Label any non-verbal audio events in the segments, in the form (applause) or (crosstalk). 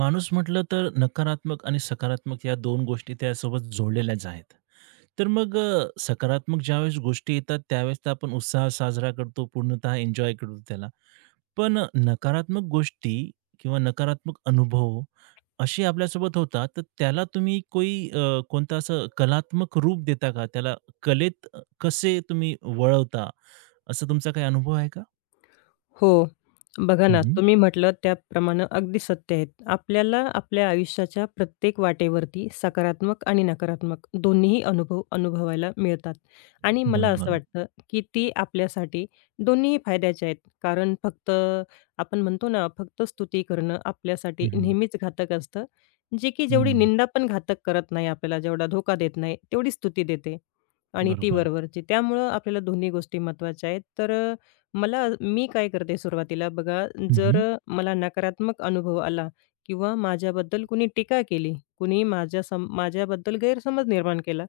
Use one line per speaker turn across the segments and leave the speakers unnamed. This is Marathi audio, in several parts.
माणूस म्हटलं तर नकारात्मक आणि सकारात्मक या 2 गोष्टी त्यासोबत जोडलेल्याच आहेत. तर मग सकारात्मक ज्यावेळेस गोष्टी येतात त्यावेळेस तर आपण उत्साह साजरा करतो, पूर्णतः एन्जॉय करतो त्याला. पण नकारात्मक गोष्टी किंवा नकारात्मक अनुभव असे आपल्यासोबत होतात, तर त्याला तुम्ही कोणता असं कलात्मक रूप देता का? त्याला कलेत कसे तुम्ही वळवता? असा तुमचा काही अनुभव आहे का?
हो. बघा
हं,
ना,
हं.
तुम्ही म्हटलं त्याप्रमाणे अगदी सत्य आहे. आपल्याला आपल्या आयुष्याच्या प्रत्येक वाटेवरती सकारात्मक आणि नकारात्मक दोन्हीही अनुभव अनुभवायला मिळतात आणि मला असं
बरोबर.
वाटतं, की ती आपल्यासाठी दोन्हीही फायद्याचे आहेत. कारण फक्त आपण म्हणतो ना, फक्त स्तुती करणं आपल्यासाठी
हं, हं.
नेहमीच घातक असतं, जे की जेवढी
हं.
निंदा पण घातक करत नाही आपल्याला, जेवढा धोका देत नाही, तेवढी स्तुती देते आणि ती
बरोबर.
वरवरची. त्यामुळं आपल्याला दोन्ही गोष्टी महत्त्वाच्या आहेत. तर मला मी काय करते सुरुवातीला बघा,
हं,
जर
हं.
मला नकारात्मक अनुभव आला किंवा माझ्याबद्दल कुणी टीका केली, कुणी माझ्या सम माझ्याबद्दल गैरसमज निर्माण केला,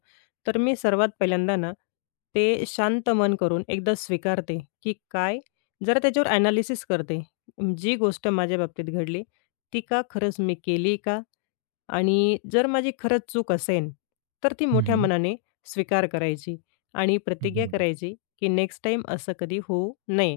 तर मी सर्वात पहिल्यांदा ना, ते शांत मन करून एकदा स्वीकारते, की काय जरा त्याच्यावर ॲनालिसिस करते. जी गोष्ट माझ्या बाबतीत घडली, ती का खरंच मी केली का? आणि जर माझी खरंच चूक असेन, तर ती
हं,
मोठ्या
हं.
मनाने स्वीकार करायची आणि प्रतिज्ञा
बरोबर.
करायची, की नेक्स्ट टाईम असं कधी होऊ नये.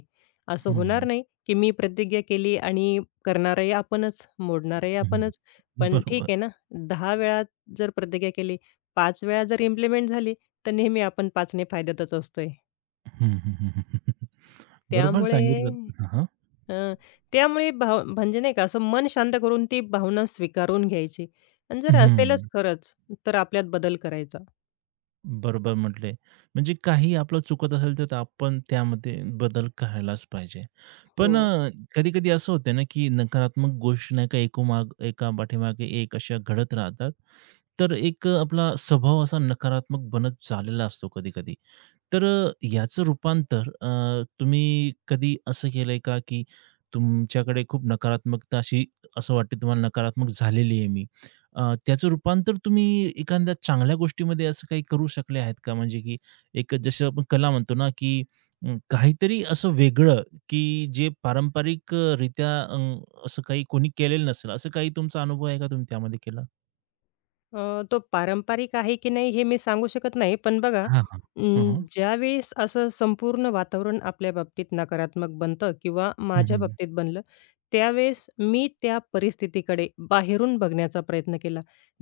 असं होणार
हं,
नाही, की मी प्रतिज्ञा केली आणि करणारही आपणच, मोडणारही
हं, हं.
आपणच. पण ठीक आहे
बरोबर.
ना, 10 वेळा जर प्रतिज्ञा केली, 5 वेळा जर इम्प्लिमेंट झाली, तर नेहमी आपण 5 फायद्यातच असतोय.
हं, हं, हं, हं, हं, हं. बरोबर
त्यामुळे
सांगितलं. हां, हां.
हं, त्यामुळे भाव म्हणजे नाही का असं मन शांत करून ती भावना स्वीकारून घ्यायची आणि जर
हं.
असेलच खरंच, तर आपल्यात बदल करायचा.
बरोबर म्हटले. म्हणजे काही आपलं चुकत असेल तर आपण त्यामध्ये बदल करायलाच पाहिजे.
हो.
पण कधी-कधी असं होते ना, की नकारात्मक गोष्टी नाही का एकोमाग एका पाठीमागे एक अशा घडत राहतात. तर एक आपला स्वभाव असा नकारात्मक बनत चाललेला असतो कधी-कधी. तर याचं रूपांतर तुम्ही कधी असं केलंय का, की तुमच्याकडे खूप नकारात्मकता अशी असं वाटते तुम्हाला नकारात्मक झालेली आहे मी. त्याचं रूपांतर तुम्ही एखाद्या चांगल्या गोष्टीमध्ये असं काही करू शकले आहेत का? म्हणजे की एक जसं आपण कला म्हणतो ना, की काहीतरी असं वेगळं, की जे पारंपरिक रित्या असं काही कोणी केलेलं नसेल, असं काही तुमचा अनुभव आहे का तुम्ही त्यामध्ये केला?
तो पारंपरिक आहे की नाही हे मी सांगू शकत नाही. पण बघा
हां, हां. हं, हं.
ज्यावेळेस असं संपूर्ण वातावरण आपल्या बाबतीत नकारात्मक बनतं किंवा
हं,
माझ्या
हं.
बाबतीत बनलं, त्यावेळेस मी त्या परिस्थितीकडे बाहेरून बघण्याचा प्रयत्न केला,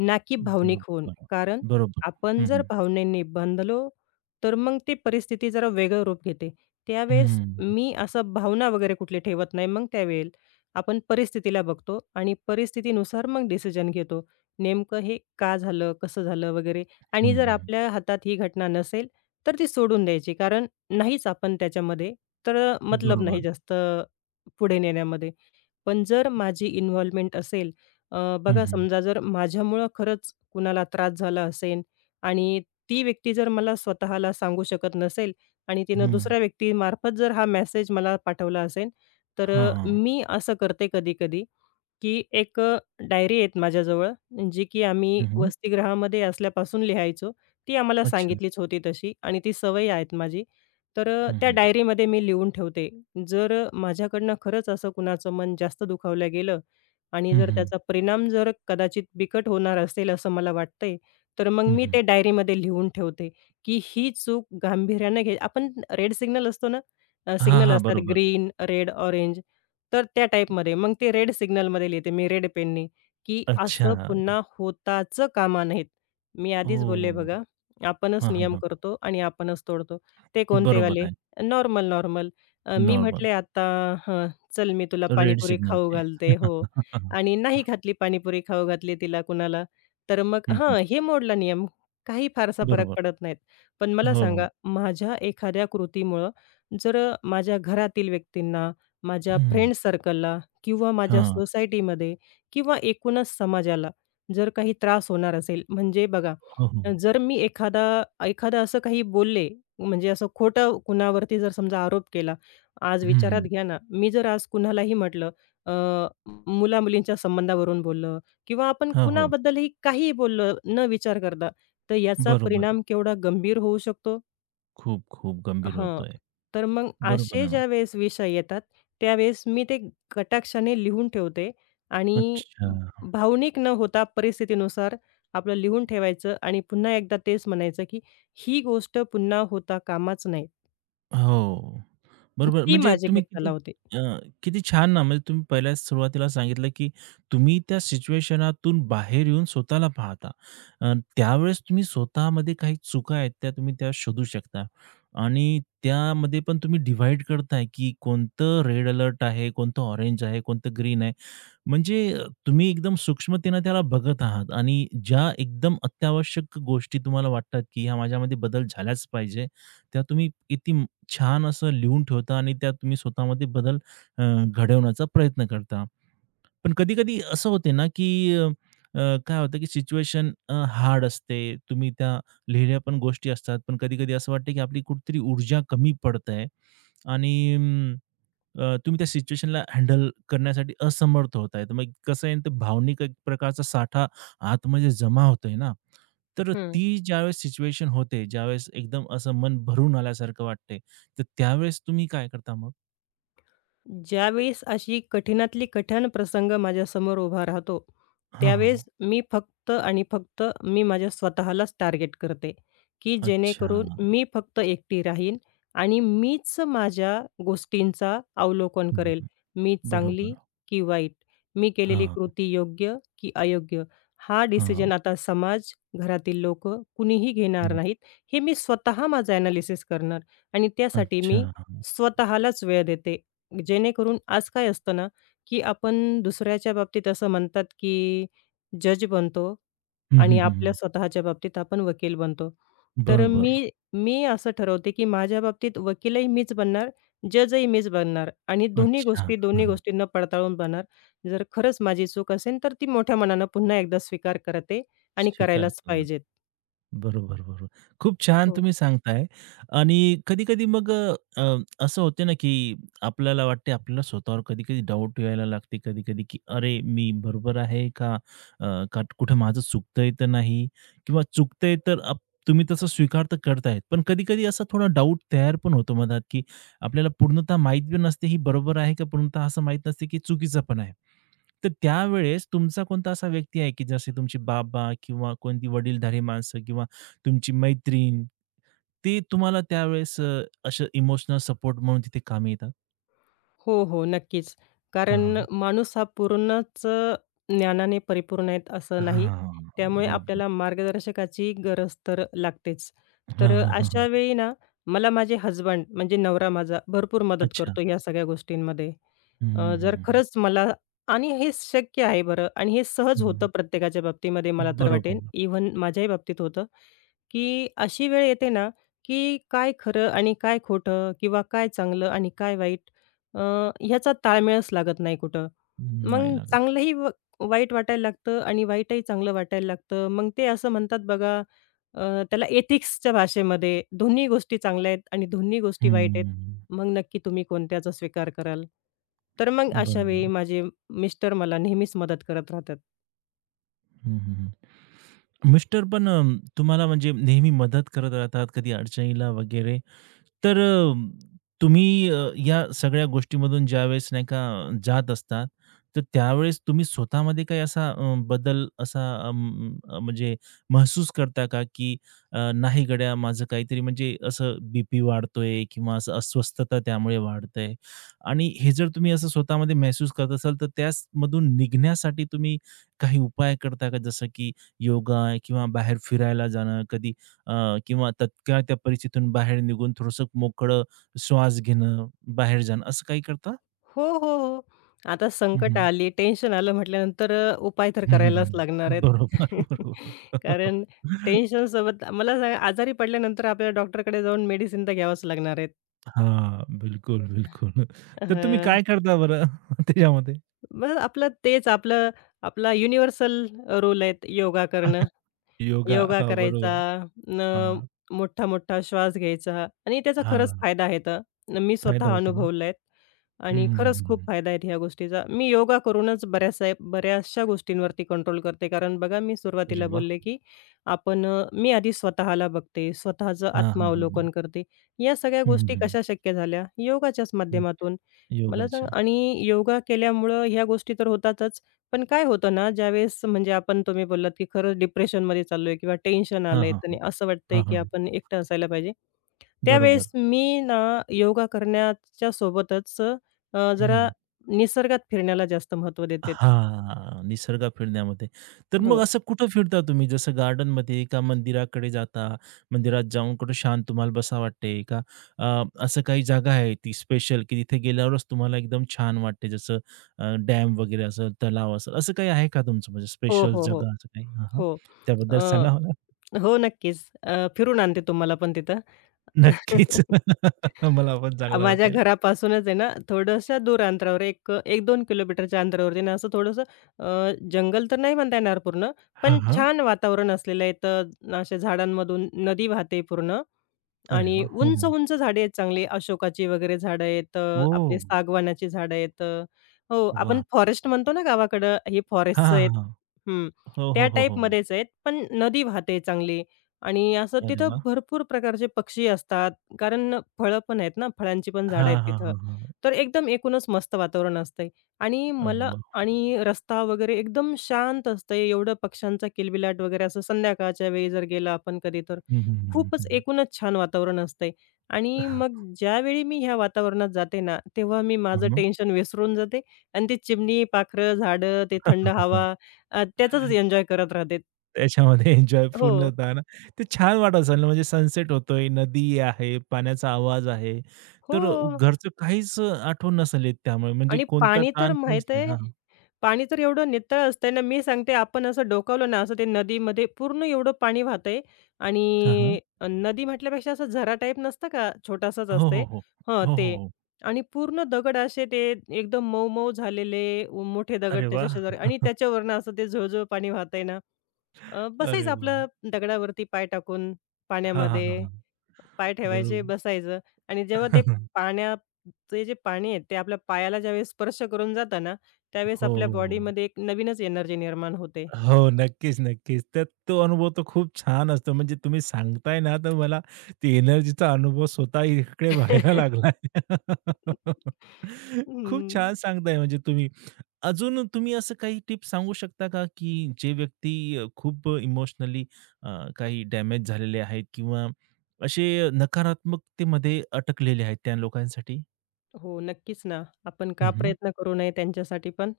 ना की भावनिक होऊन.
बरोबर.
कारण
बरोबर.
आपण
हं,
जर
हं.
भावनेने बंधलो, तर मग ती परिस्थिती जरा वेगळं रूप घेते. त्यावेळेस
हं.
मी असं भावना वगैरे कुठली ठेवत नाही. मग त्यावेळेला आपण परिस्थितीला बघतो आणि परिस्थितीनुसार मग डिसिजन घेतो. नेमकं हे का झालं, कसं झालं वगैरे आणि
हं,
जर
हं.
आपल्या हातात ही घटना नसेल, तर ती सोडून द्यायची. कारण नाहीच आपण त्याच्यामध्ये, तर मतलब नाही
बरोबर.
जास्त पुढे नेण्यामध्ये. पण जर माझी इन्व्हॉल्वमेंट असेल,
हं,
बघा
हं.
समजा जर माझ्यामुळं खरंच कुणाला त्रास झाला असेल आणि ती व्यक्ती जर मला स्वतःला सांगू शकत नसेल आणि तिनं
हं.
दुसऱ्या व्यक्तीमार्फत जर हा मेसेज मला पाठवला असेल, तर
हां, हां.
मी असं करते कधी-कधी, की एक डायरी आहेत माझ्याजवळ, जी की आम्ही
हं, हं.
वसतिगृहामध्ये असल्यापासून लिहायचो. ती आम्हाला
अच्छा.
सांगितलीच होती तशी आणि ती सवय आहेत माझी. तर
हं,
त्या
हं.
डायरीमध्ये मी लिहून ठेवते. जर माझ्याकडनं खरंच असं कुणाचं मन जास्त दुखावलं गेलं आणि
हं,
जर
हं.
त्याचा परिणाम जर कदाचित बिकट होणार असेल असं मला वाटतंय, तर मग
हं,
मी
हं.
ते डायरीमध्ये लिहून ठेवते, की ही चूक गांभीर्यानं घे आपण रेड सिग्नल असतो ना,
हां,
सिग्नल
हां.
असतात
बरोबर.
ग्रीन, रेड, ऑरेंज तर त्या टाईपमध्ये. मग ते रेड सिग्नलमध्ये लिहिते मी रेड पेननी, की असं
अच्छा.
पुन्हा होताच कामा नयेत. मी आधीच बोलले
ओह!
बघा, आपणच
हां, हां,
नियम
हां.
करतो आणि आपणच तोडतो. ते
बरोबर
कोणतेवाले?
आहे.
Normal, normal. मी
नॉर्मल.
म्हटले आता, हं, चल मी तुला
रेड
पाणीपुरी खाऊ
सिग्नलचे.
घालते हो. आणि नाही घातली पाणीपुरी खाऊ घातली तिला कुणाला, तर मग
हं,
हां,
हं.
हे मोडला नियम. काही फारसा फरक
बरोबर.
पडत नाहीत. पण मला
हो, हो.
सांगा, माझ्या एखाद्या कृतीमुळं जर माझ्या घरातील व्यक्तींना, माझ्या
हं.
फ्रेंड सर्कलला किंवा माझ्या
हां.
सोसायटीमध्ये किंवा एकूणच समाजाला जर काही त्रास होणार असेल, म्हणजे बघा
हो, हो.
जर मी एखादं असं काही बोलले, म्हणजे असं खोटं कुणावरती जर समजा आरोप केला, आज
हं,
विचारात
हं.
घ्या ना, मी जर आज कुणालाही म्हटलं अ, मुला-मुलींच्या संबंधावरून बोललं किंवा आपण
हो, हो.
कुणाबद्दलही काहीही बोललं न विचार करता, तर याचा
बरोबर.
परिणाम केवढा गंभीर होऊ शकतो.
खूप, खूप गंभीर
हां.
होतोय.
तर मग
बरोबर
असे
आहे ना.
ज्यावेळेस विषय येतात, त्यावेळेस मी ते कटाक्षाने लिहून ठेवते आणि
अच्छा.
भावनिक न होता परिस्थितीनुसार आपलं लिहून ठेवायचं आणि पुन्हा एकदा तेच म्हणायचं, की ही गोष्ट पुन्हा होता कामाच नाही.
हो. बरोबर.
ती
म्हणजे
माझी
तुम्ही
एक कला
किती
होती.
अ, किती छान ना, म्हणजे तुम्ही पहिल्याच सुरुवातीला सांगितलं, की तुम्ही त्या सिच्युएशनातून बाहेर येऊन स्वतःला पाहता. त्यावेळेस तुम्ही स्वतःमध्ये काही चुका आहेत, त्या तुम्ही त्या शोधू शकता आणि त्यामध्ये पण तुम्ही डिव्हाईड करताय, की कोणतं रेड अलर्ट आहे, कोणतं ऑरेंज आहे, कोणतं ग्रीन आहे. म्हणजे तुम्ही एकदम सूक्ष्मतेनं त्याला बघत आहात आणि ज्या एकदम अत्यावश्यक गोष्टी तुम्हाला वाटतात, की ह्या माझ्यामध्ये बदल झाल्याच पाहिजे, त्या तुम्ही किती छान असं लिहून ठेवता आणि त्यात तुम्ही स्वतःमध्ये बदल घडवण्याचा प्रयत्न करता. पण कधी-कधी असं होते ना, की काय होतं, की सिच्युएशन हार्ड असते. तुम्ही त्या लिहिल्या पण गोष्टी असतात. पण कधी-कधी असं वाटतं, की आपली कुठेतरी ऊर्जा कमी पडत आहे आणि तुम्ही त्या सिच्युएशनला हँडल करण्यासाठी असमर्थ होताय. तर मग कसं आहे, न, ते भावनिक एक प्रकारचा साठा आतमध्ये जमा होतोय ना. तर ती ज्यावेळेस सिच्युएशन होते, ज्यावेळेस एकदम असं मन भरून आल्यासारखं वाटते, तर त्यावेळेस तुम्ही काय करता मग?
ज्यावेळेस अशी कठीणातली कठीण प्रसंग माझ्यासमोर उभा राहतो,
हां,
त्यावेळेस
हां.
मी फक्त आणि फक्त मी माझ्या स्वतःलाच टार्गेट करते, की जेणेकरून
अच्छा.
मी फक्त एकटी राहीन आणि मीच माझ्या गोष्टींचा अवलोकन
हं,
करेल.
हं.
मी चांगली
बरोबर.
की वाईट? मी केलेली
हां,
कृती योग्य की अयोग्य? हा
हां.
डिसिजन आता समाज, घरातील लोकं कुणीही घेणार
हं.
नाहीत. हे मी स्वतः माझं ॲनालिसिस करणार आणि त्यासाठी
अच्छा.
मी स्वतःलाच वेळ देते. जेणेकरून आज काय असतं ना, की आपण दुसऱ्याच्या बाबतीत असं म्हणतात, की जज बनतो
हं,
आणि
हं,
आपल्या
हं.
स्वतःच्या बाबतीत आपण वकील बनतो. तर
बरोबर.
मी मी असं ठरवते, की माझ्या बाबतीत वकीलही मीच बनणार, जजही मीच बनणार आणि दोन्ही
अच्छा.
गोष्टी
हां,
दोन्ही
हां.
गोष्टींना पडताळून बनणार. जर खरंच माझी चूक असेल, तर ती मोठ्या मनानं पुन्हा एकदा स्वीकार करते आणि करायलाच
स्वीकारतो.
पाहिजेत.
बरोबर, बरोबर. खूप छान
हो.
तुम्ही सांगताय आणि कधी-कधी मग अ, असं होते ना, की आपल्याला वाटते आपल्याला स्वतःवर कधी-कधी डाऊट यायला लागते कधी-कधी, की "अरे, मी बरोबर आहे का? का कुठं माझं चुकतंय तर नाही?" किंवा चुकतंय तर आप तुम्ही तसं स्वीकार तर करतायत. पण कधी-कधी असा थोडा डाऊट तयार पण होतो मनात, की आपल्याला पूर्णतः माहीत बी नसते, ही बरोबर आहे का पूर्णतः असं माहीत नसते, की चुकीचं पण आहे. तर त्यावेळेस तुमचा कोणता असा व्यक्ती आहे, की जसे तुमचे बाबा किंवा कोणती वडीलधारी माणसं किंवा तुमची मैत्रीण, ते तुम्हाला त्यावेळेस असं इमोशनल सपोर्ट म्हणून तिथे कामी येतात?
हो, हो. नक्कीच.
हां,
कारण
हां.
माणूस हा पूर्णच ज्ञानाने परिपूर्ण आहेत असं नाही.
हां,
त्यामुळे
बरोबर.
आपल्याला मार्गदर्शकाची गरज तर लागतेच. तर
हां, हां, हां,
अशा
हां.
वेळी ना मला माझे हजबंड, म्हणजे नवरा माझा भरपूर मदत
अच्छा.
करतो या सगळ्या गोष्टींमध्ये.
हं, हं, हं,
जर
हं,
खरंच मला, आणि हे शक्य आहे बरं आणि हे सहज
हं,
होतं
हं.
प्रत्येकाच्या बाबतीमध्ये मला तर वाटेन, इव्हन माझ्याही बाबतीत होतं, की अशी वेळ येते ना, की काय खरं आणि काय खोटं किंवा काय चांगलं आणि काय वाईट, अ, ह्याचा ताळमेळच लागत नाही कुठं.
नाही
मग
लागत.
चांगलंही व वाईट वाटायला लागतं आणि वाईटही चांगलं वाटायला लागतं. मग ते असं म्हणतात बघा, त्याला एथिक्सच्या भाषेमध्ये दोन्ही गोष्टी चांगल्या आहेत आणि दोन्ही गोष्टी वाईट आहेत.
हं.
मग नक्की तुम्ही कोणत्याचा स्वीकार कराल? तर मग अशावेळी
बरोबर.
माझे मिस्टर मला नेहमीच मदत करत राहतात.
हं, हं, हं. मिस्टर पण तुम्हाला म्हणजे नेहमी मदत करत राहतात, कधी अडचणीला वगैरे? तर तुम्ही या सगळ्या गोष्टीमधून ज्यावेळेस नाही का जात असतात, तर त्यावेळेस तुम्ही स्वतःमध्ये काही असा बदल असा म्हणजे महसूस करता का, की नाही गड्या माझं काहीतरी म्हणजे असं बीपी पी वाढतोय किंवा असं अस्वस्थता त्यामुळे वाढतंय आणि हे जर तुम्ही असं स्वतःमध्ये महसूस करत असाल, तर त्यामधून निघण्यासाठी तुम्ही काही उपाय करता का? जसं की योगा किंवा बाहेर फिरायला जाणं, कधी किंवा तत्काळ त्या परिस्थितीतून बाहेर निघून थोडंसं मोकळं श्वास घेणं, बाहेर जाणं असं काही करता?
हो, हो, हो. आता
हं,
संकट
हं.
आली, टेन्शन आलं म्हटल्यानंतर उपाय तर
हं, हं,
करायलाच लागणार
हं.
आहेत.
बरोबर,
(laughs)
बरोबर. (laughs)
कारण टेन्शनसोबत मला सांगा आजारी पडल्यानंतर आपल्याला डॉक्टरकडे जाऊन मेडिसिन तर घ्यावंच लागणार आहेत.
हां, बिलकुल, बिलकुल. तर तुम्ही
हं,
काय करता बरं (laughs) त्याच्यामध्ये?
मग आपलं तेच आपलं आपला युनिव्हर्सल रूल आहेत योगा करणं.
योगा.
योगा
हां,
करायचा,
बरोबर.
न
हां,
मोठा-मोठा श्वास घ्यायचा आणि त्याचा खरंच
हां.
फायदा आहे तर. मी
फायदा
स्वतः
होते ना?
अनुभवलाय
हं,
आणि
हं, हं,
खरंच
हं,
खूप
हं.
फायदा आहे ह्या गोष्टीचा. मी योगा करूनच बऱ्याचशा बऱ्याचशा गोष्टींवरती कंट्रोल करते. कारण बघा मी
अरे
सुरुवातीला
वाह!
बोलले, की मी आधी स्वतःला बघते, स्वतःचं
हां, हां, हां, हां.
आत्मावलोकन करते. या सगळ्या
हं,
गोष्टी
हं,
कशा शक्य झाल्या? योगाच्याच
हं.
माध्यमातून. मला सांगा
योगाच्या.
आणि योगा केल्यामुळं ह्या गोष्टी तर होतातच. पण काय होतं ना, ज्यावेळेस म्हणजे तुम्ही बोललात, की खरंच डिप्रेशनमध्ये चाललोय किंवा टेन्शन
हां,
आलंय
हां,
आणि
हां.
असं वाटतंय,
हां,
की
हां.
आपण एकटं असायला पाहिजे. त्यावेळेस
बरोबर.
मी ना योगा करण्याच्या सोबतच जरा
हं.
निसर्गात फिरण्याला जास्त महत्त्व देते.
हां, निसर्ग फिरण्यामध्ये. तर मग
हो.
असं कुठं फिरता तुम्ही? जसं गार्डनमध्ये का मंदिराकडे जाता? मंदिरात जाऊन कुठं शांत तुम्हाला बसावं वाटते का असं काही जागा आहे ती स्पेशल की तिथे गेल्यावरच तुम्हाला एकदम छान वाटते जसं डॅम वगैरे असेल, तलाव असेल, असं काही आहे का तुमचं म्हणजे
हो,
स्पेशल
हो, हो.
जागा असं काही? हां, हां.
हो.
त्याबद्दल सांगा मला.
अ, हो, नक्कीच. फिरून आणते तुम्हाला पण तिथं.
नक्कीच.
(laughs)
(laughs) मला पण चांगलं
माझ्या
वाटेल.
घरापासूनच आहे ना, थोडंसं दूर अंतरावर एक 1-2 किलोमीटरच्या अंतरावरती ना, असं थोडंसं जंगल तर नाही म्हणता येणार पूर्ण, पण
हां, हां.
छान वातावरण असलेलं आहे. तर असे झाडांमधून नदी वाहते पूर्ण
अरे
आणि
वाह! हो, हो.
उंच-उंच झाडे आहेत चांगली अशोकाची वगैरे झाडं आहेत, आपली
ओह!
सागवानाची झाडं आहेत. हो, आपण
वाह!
फॉरेस्ट म्हणतो ना गावाकडं, हे
हां,
फॉरेस्टचं आहेत.
हां, हां.
हं,
हो,
त्या
हो, हो, हो.
टाईपमध्येच आहेत, पण नदी वाहते चांगली आणि असं
अरे
तिथं
वाह!
भरपूर प्रकारचे पक्षी असतात, कारण फळं पण आहेत ना, फळांची पण झाडं
हां,
आहेत
हां,
तिथं.
हां, हां.
तर एकदम एकूणच मस्त वातावरण असतंय आणि
अरे
मला
वाह!
आणि रस्ता वगैरे एकदम शांत असतंय, एवढं पक्ष्यांचा किलबिलाट वगैरे असं संध्याकाळच्या वेळी जर गेलं आपण कधी तर.
हं, हं, हं,
खूपच
हं, हं.
एकूणच छान वातावरण असतंय आणि मग ज्यावेळी मी ह्या वातावरणात जाते ना, तेव्हा मी माझं
मग?
टेन्शन विसरून जाते आणि ती चिमणी, पाखरं, झाडं, ते थंड हवा,
(laughs)
त्याचाच एन्जॉय करत राहते.
त्याच्यामध्ये एन्जॉय
हो.
पूर्णतः ना, ते छान वाटत असेल ना, म्हणजे सनसेट होतोय, नदी आहे, पाण्याचा आवाज आहे.
हो
तर घरचं काहीच आठवण नसेल येत त्यामुळे म्हणजे
आणि
कोणता
पाणी तर
ताण काहीच
माहीत
नाही.
आहे,
हां,
पाणी तर एवढं नितळ असतंय ना, मी सांगते आपण असं डोकावलं ना, असं ते नदीमध्ये पूर्ण एवढं पाणी वाहतंय
हां, हां.
आणि नदी म्हटल्यापेक्षा असं झरा टाईप नसतं का, छोटासाच
हो,
असते.
हो, हो.
हं,
हो, हो,
ते
हो.
आणि पूर्ण दगड असे ते एकदम मऊ-मऊ झालेले, मोठे दगड
अरे
त्याच्या शेजारी
वाह!
आणि त्याच्यावरनं असं ते झुळझुळ पाणी वाहतंय ना, बसायचं
अरे
आपलं
वाह!
दगडावरती पाय टाकून
हां, हां, हां,
पाण्यामध्ये.
हां.
पाय ठेवायचे,
बरोबर.
बसायचं आणि जेव्हा ते
(laughs)
पाण्याचे जे पाणी आहे, ते आपल्या पायाला ज्यावेळेस स्पर्श करून जातं ना, त्यावेळेस
हो,
आपल्या
हो, हो.
बॉडीमध्ये एक नवीनच एनर्जी निर्माण होते.
हो, नक्कीच, नक्कीच. तर तो अनुभव तर खूप छान असतो. म्हणजे तुम्ही सांगताय ना, तर मला ती एनर्जीचा अनुभव स्वतः इकडे व्हायला
(laughs)
लागलाय. (laughs) खूप
हं.
छान सांगताय म्हणजे तुम्ही. अजून तुम्ही असं काही टिप्स सांगू शकता का, की जे व्यक्ती खूप इमोशनली काही डॅमेज झालेले आहेत किंवा असे नकारात्मकतेमध्ये अटकलेले आहेत त्या लोकांसाठी?
हो, नक्कीच ना. आपण का
हं, हं.
प्रयत्न करू नये त्यांच्यासाठी पण?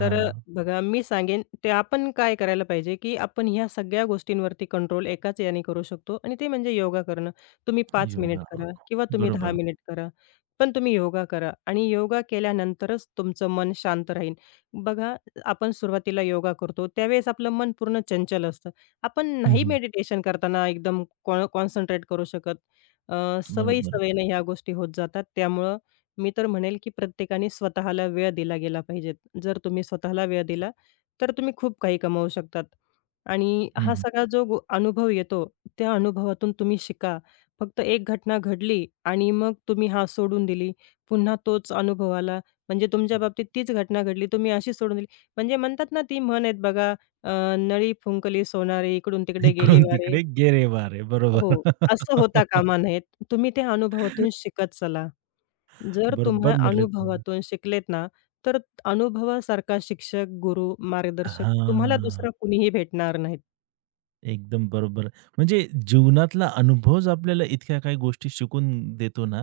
तर बघा मी सांगेन ते आपण काय करायला पाहिजे, की आपण ह्या सगळ्या गोष्टींवरती कंट्रोल एकाच याने करू शकतो आणि ते म्हणजे योगा करणं. तुम्ही 5 मिनिट
योगा. हा.
करा किंवा तुम्ही 10
बरोबर.
मिनिट करा, पण तुम्ही योगा करा आणि योगा केल्यानंतरच तुमचं मन शांत राहील. बघा आपण सुरुवातीला योगा करतो, त्यावेळेस आपलं मन पूर्ण चंचल असतं. आपण नाही
हं,
मेडिटेशन करताना एकदम कॉन्सन्ट्रेट करू शकत. अ,
बरोबर.
सवयी-सवयीने ह्या गोष्टी होत जातात. त्यामुळं मी तर म्हणेल, की प्रत्येकाने स्वतःला वेळ दिला गेला पाहिजे. जर तुम्ही स्वतःला वेळ दिला, तर तुम्ही खूप काही कमावू शकतात. आणि हा सगळा जो अनुभव येतो, त्या अनुभवातून तुम्ही शिका. फक्त एक घटना घडली आणि मग तुम्ही हा सोडून दिली. पुन्हा तोच अनुभव आला. म्हणजे तुमच्या बाबतीत तीच घटना घडली, तुम्ही अशी सोडून दिली. म्हणजे म्हणतात ना, ती म्हण आहेत बघा, अ, "नळी फुंकली सोनारी, इकडून तिकडे गेली
इकडून
वारे."
तिकडे गेरे बारे.
हो,
बरोबर.
असं होता कामा नयेत. तुम्ही त्या अनुभवातून
(laughs)
शिकत चला. जर तुम्ही
बरोबर म्हटले तुम्ही.
अनुभवातून शिकलेत ना, तर अनुभवासारखा शिक्षक, गुरु, मार्गदर्शक तुम्हाला
हां.
दुसरा कुणीही भेटणार नाहीत.
एकदम बरोबर. म्हणजे जीवनातला अनुभवच आपल्याला इतक्या काही गोष्टी शिकून देतो ना,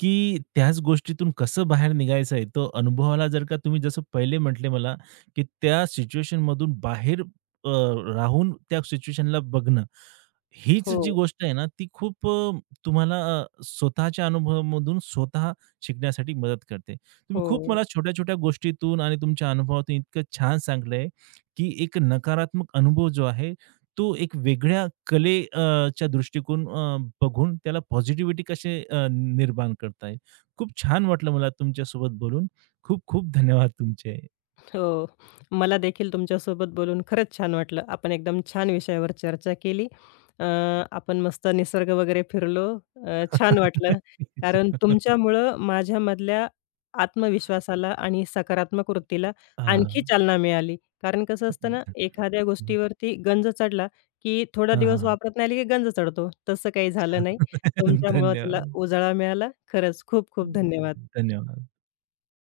की त्याच गोष्टीतून कसं बाहेर निघायचं आहे, तो अनुभवाला जर का तुम्ही जसं पहिले म्हटले मला, की त्या सिच्युएशनमधून बाहेर अ, राहून त्या सिच्युएशनला बघणं, हीच जी
हो,
गोष्ट आहे ना, ती खूप तुम्हाला स्वतःच्या अनुभवामधून स्वतः शिकण्यासाठी मदत करते. तुम्ही खूप
हो.
मला छोट्या-छोट्या गोष्टीतून आणि तुमच्या अनुभवातून इतकं छान सांगितलंय, की एक नकारात्मक अनुभव जो आहे, तो एक वेगळ्या च्या बघून त्याला पॉझिटिव्हिटी कसे निर्माण करता येईल. खूप छान वाटलं मला तुमच्यासोबत बोलून. खूप खूप धन्यवाद तुमचे.
हो. मला देखील तुमच्यासोबत बोलून खरंच छान वाटलं. आपण एकदम छान विषयावर चर्चा केली. अ, आपण मस्त निसर्ग वगैरे फिरलो. छान
(laughs)
वाटलं. कारण
नक्कीच.
तुमच्यामुळं माझ्यामधल्या आत्मविश्वासाला आणि सकारात्मक वृत्तीला आणखी
हां.
चालना मिळाली. कारण कसं असतं ना, एखाद्या गोष्टीवरती गंज चढला, की थोडा
हां,
दिवस
हां.
वापरत नाही आली की गंज चढतो. तसं काही झालं नाही.
(laughs)
तुमच्यामुळं त्याला
धन्यवाद.
उजाळा मिळाला. खरंच खूप खूप धन्यवाद.
धन्यवाद.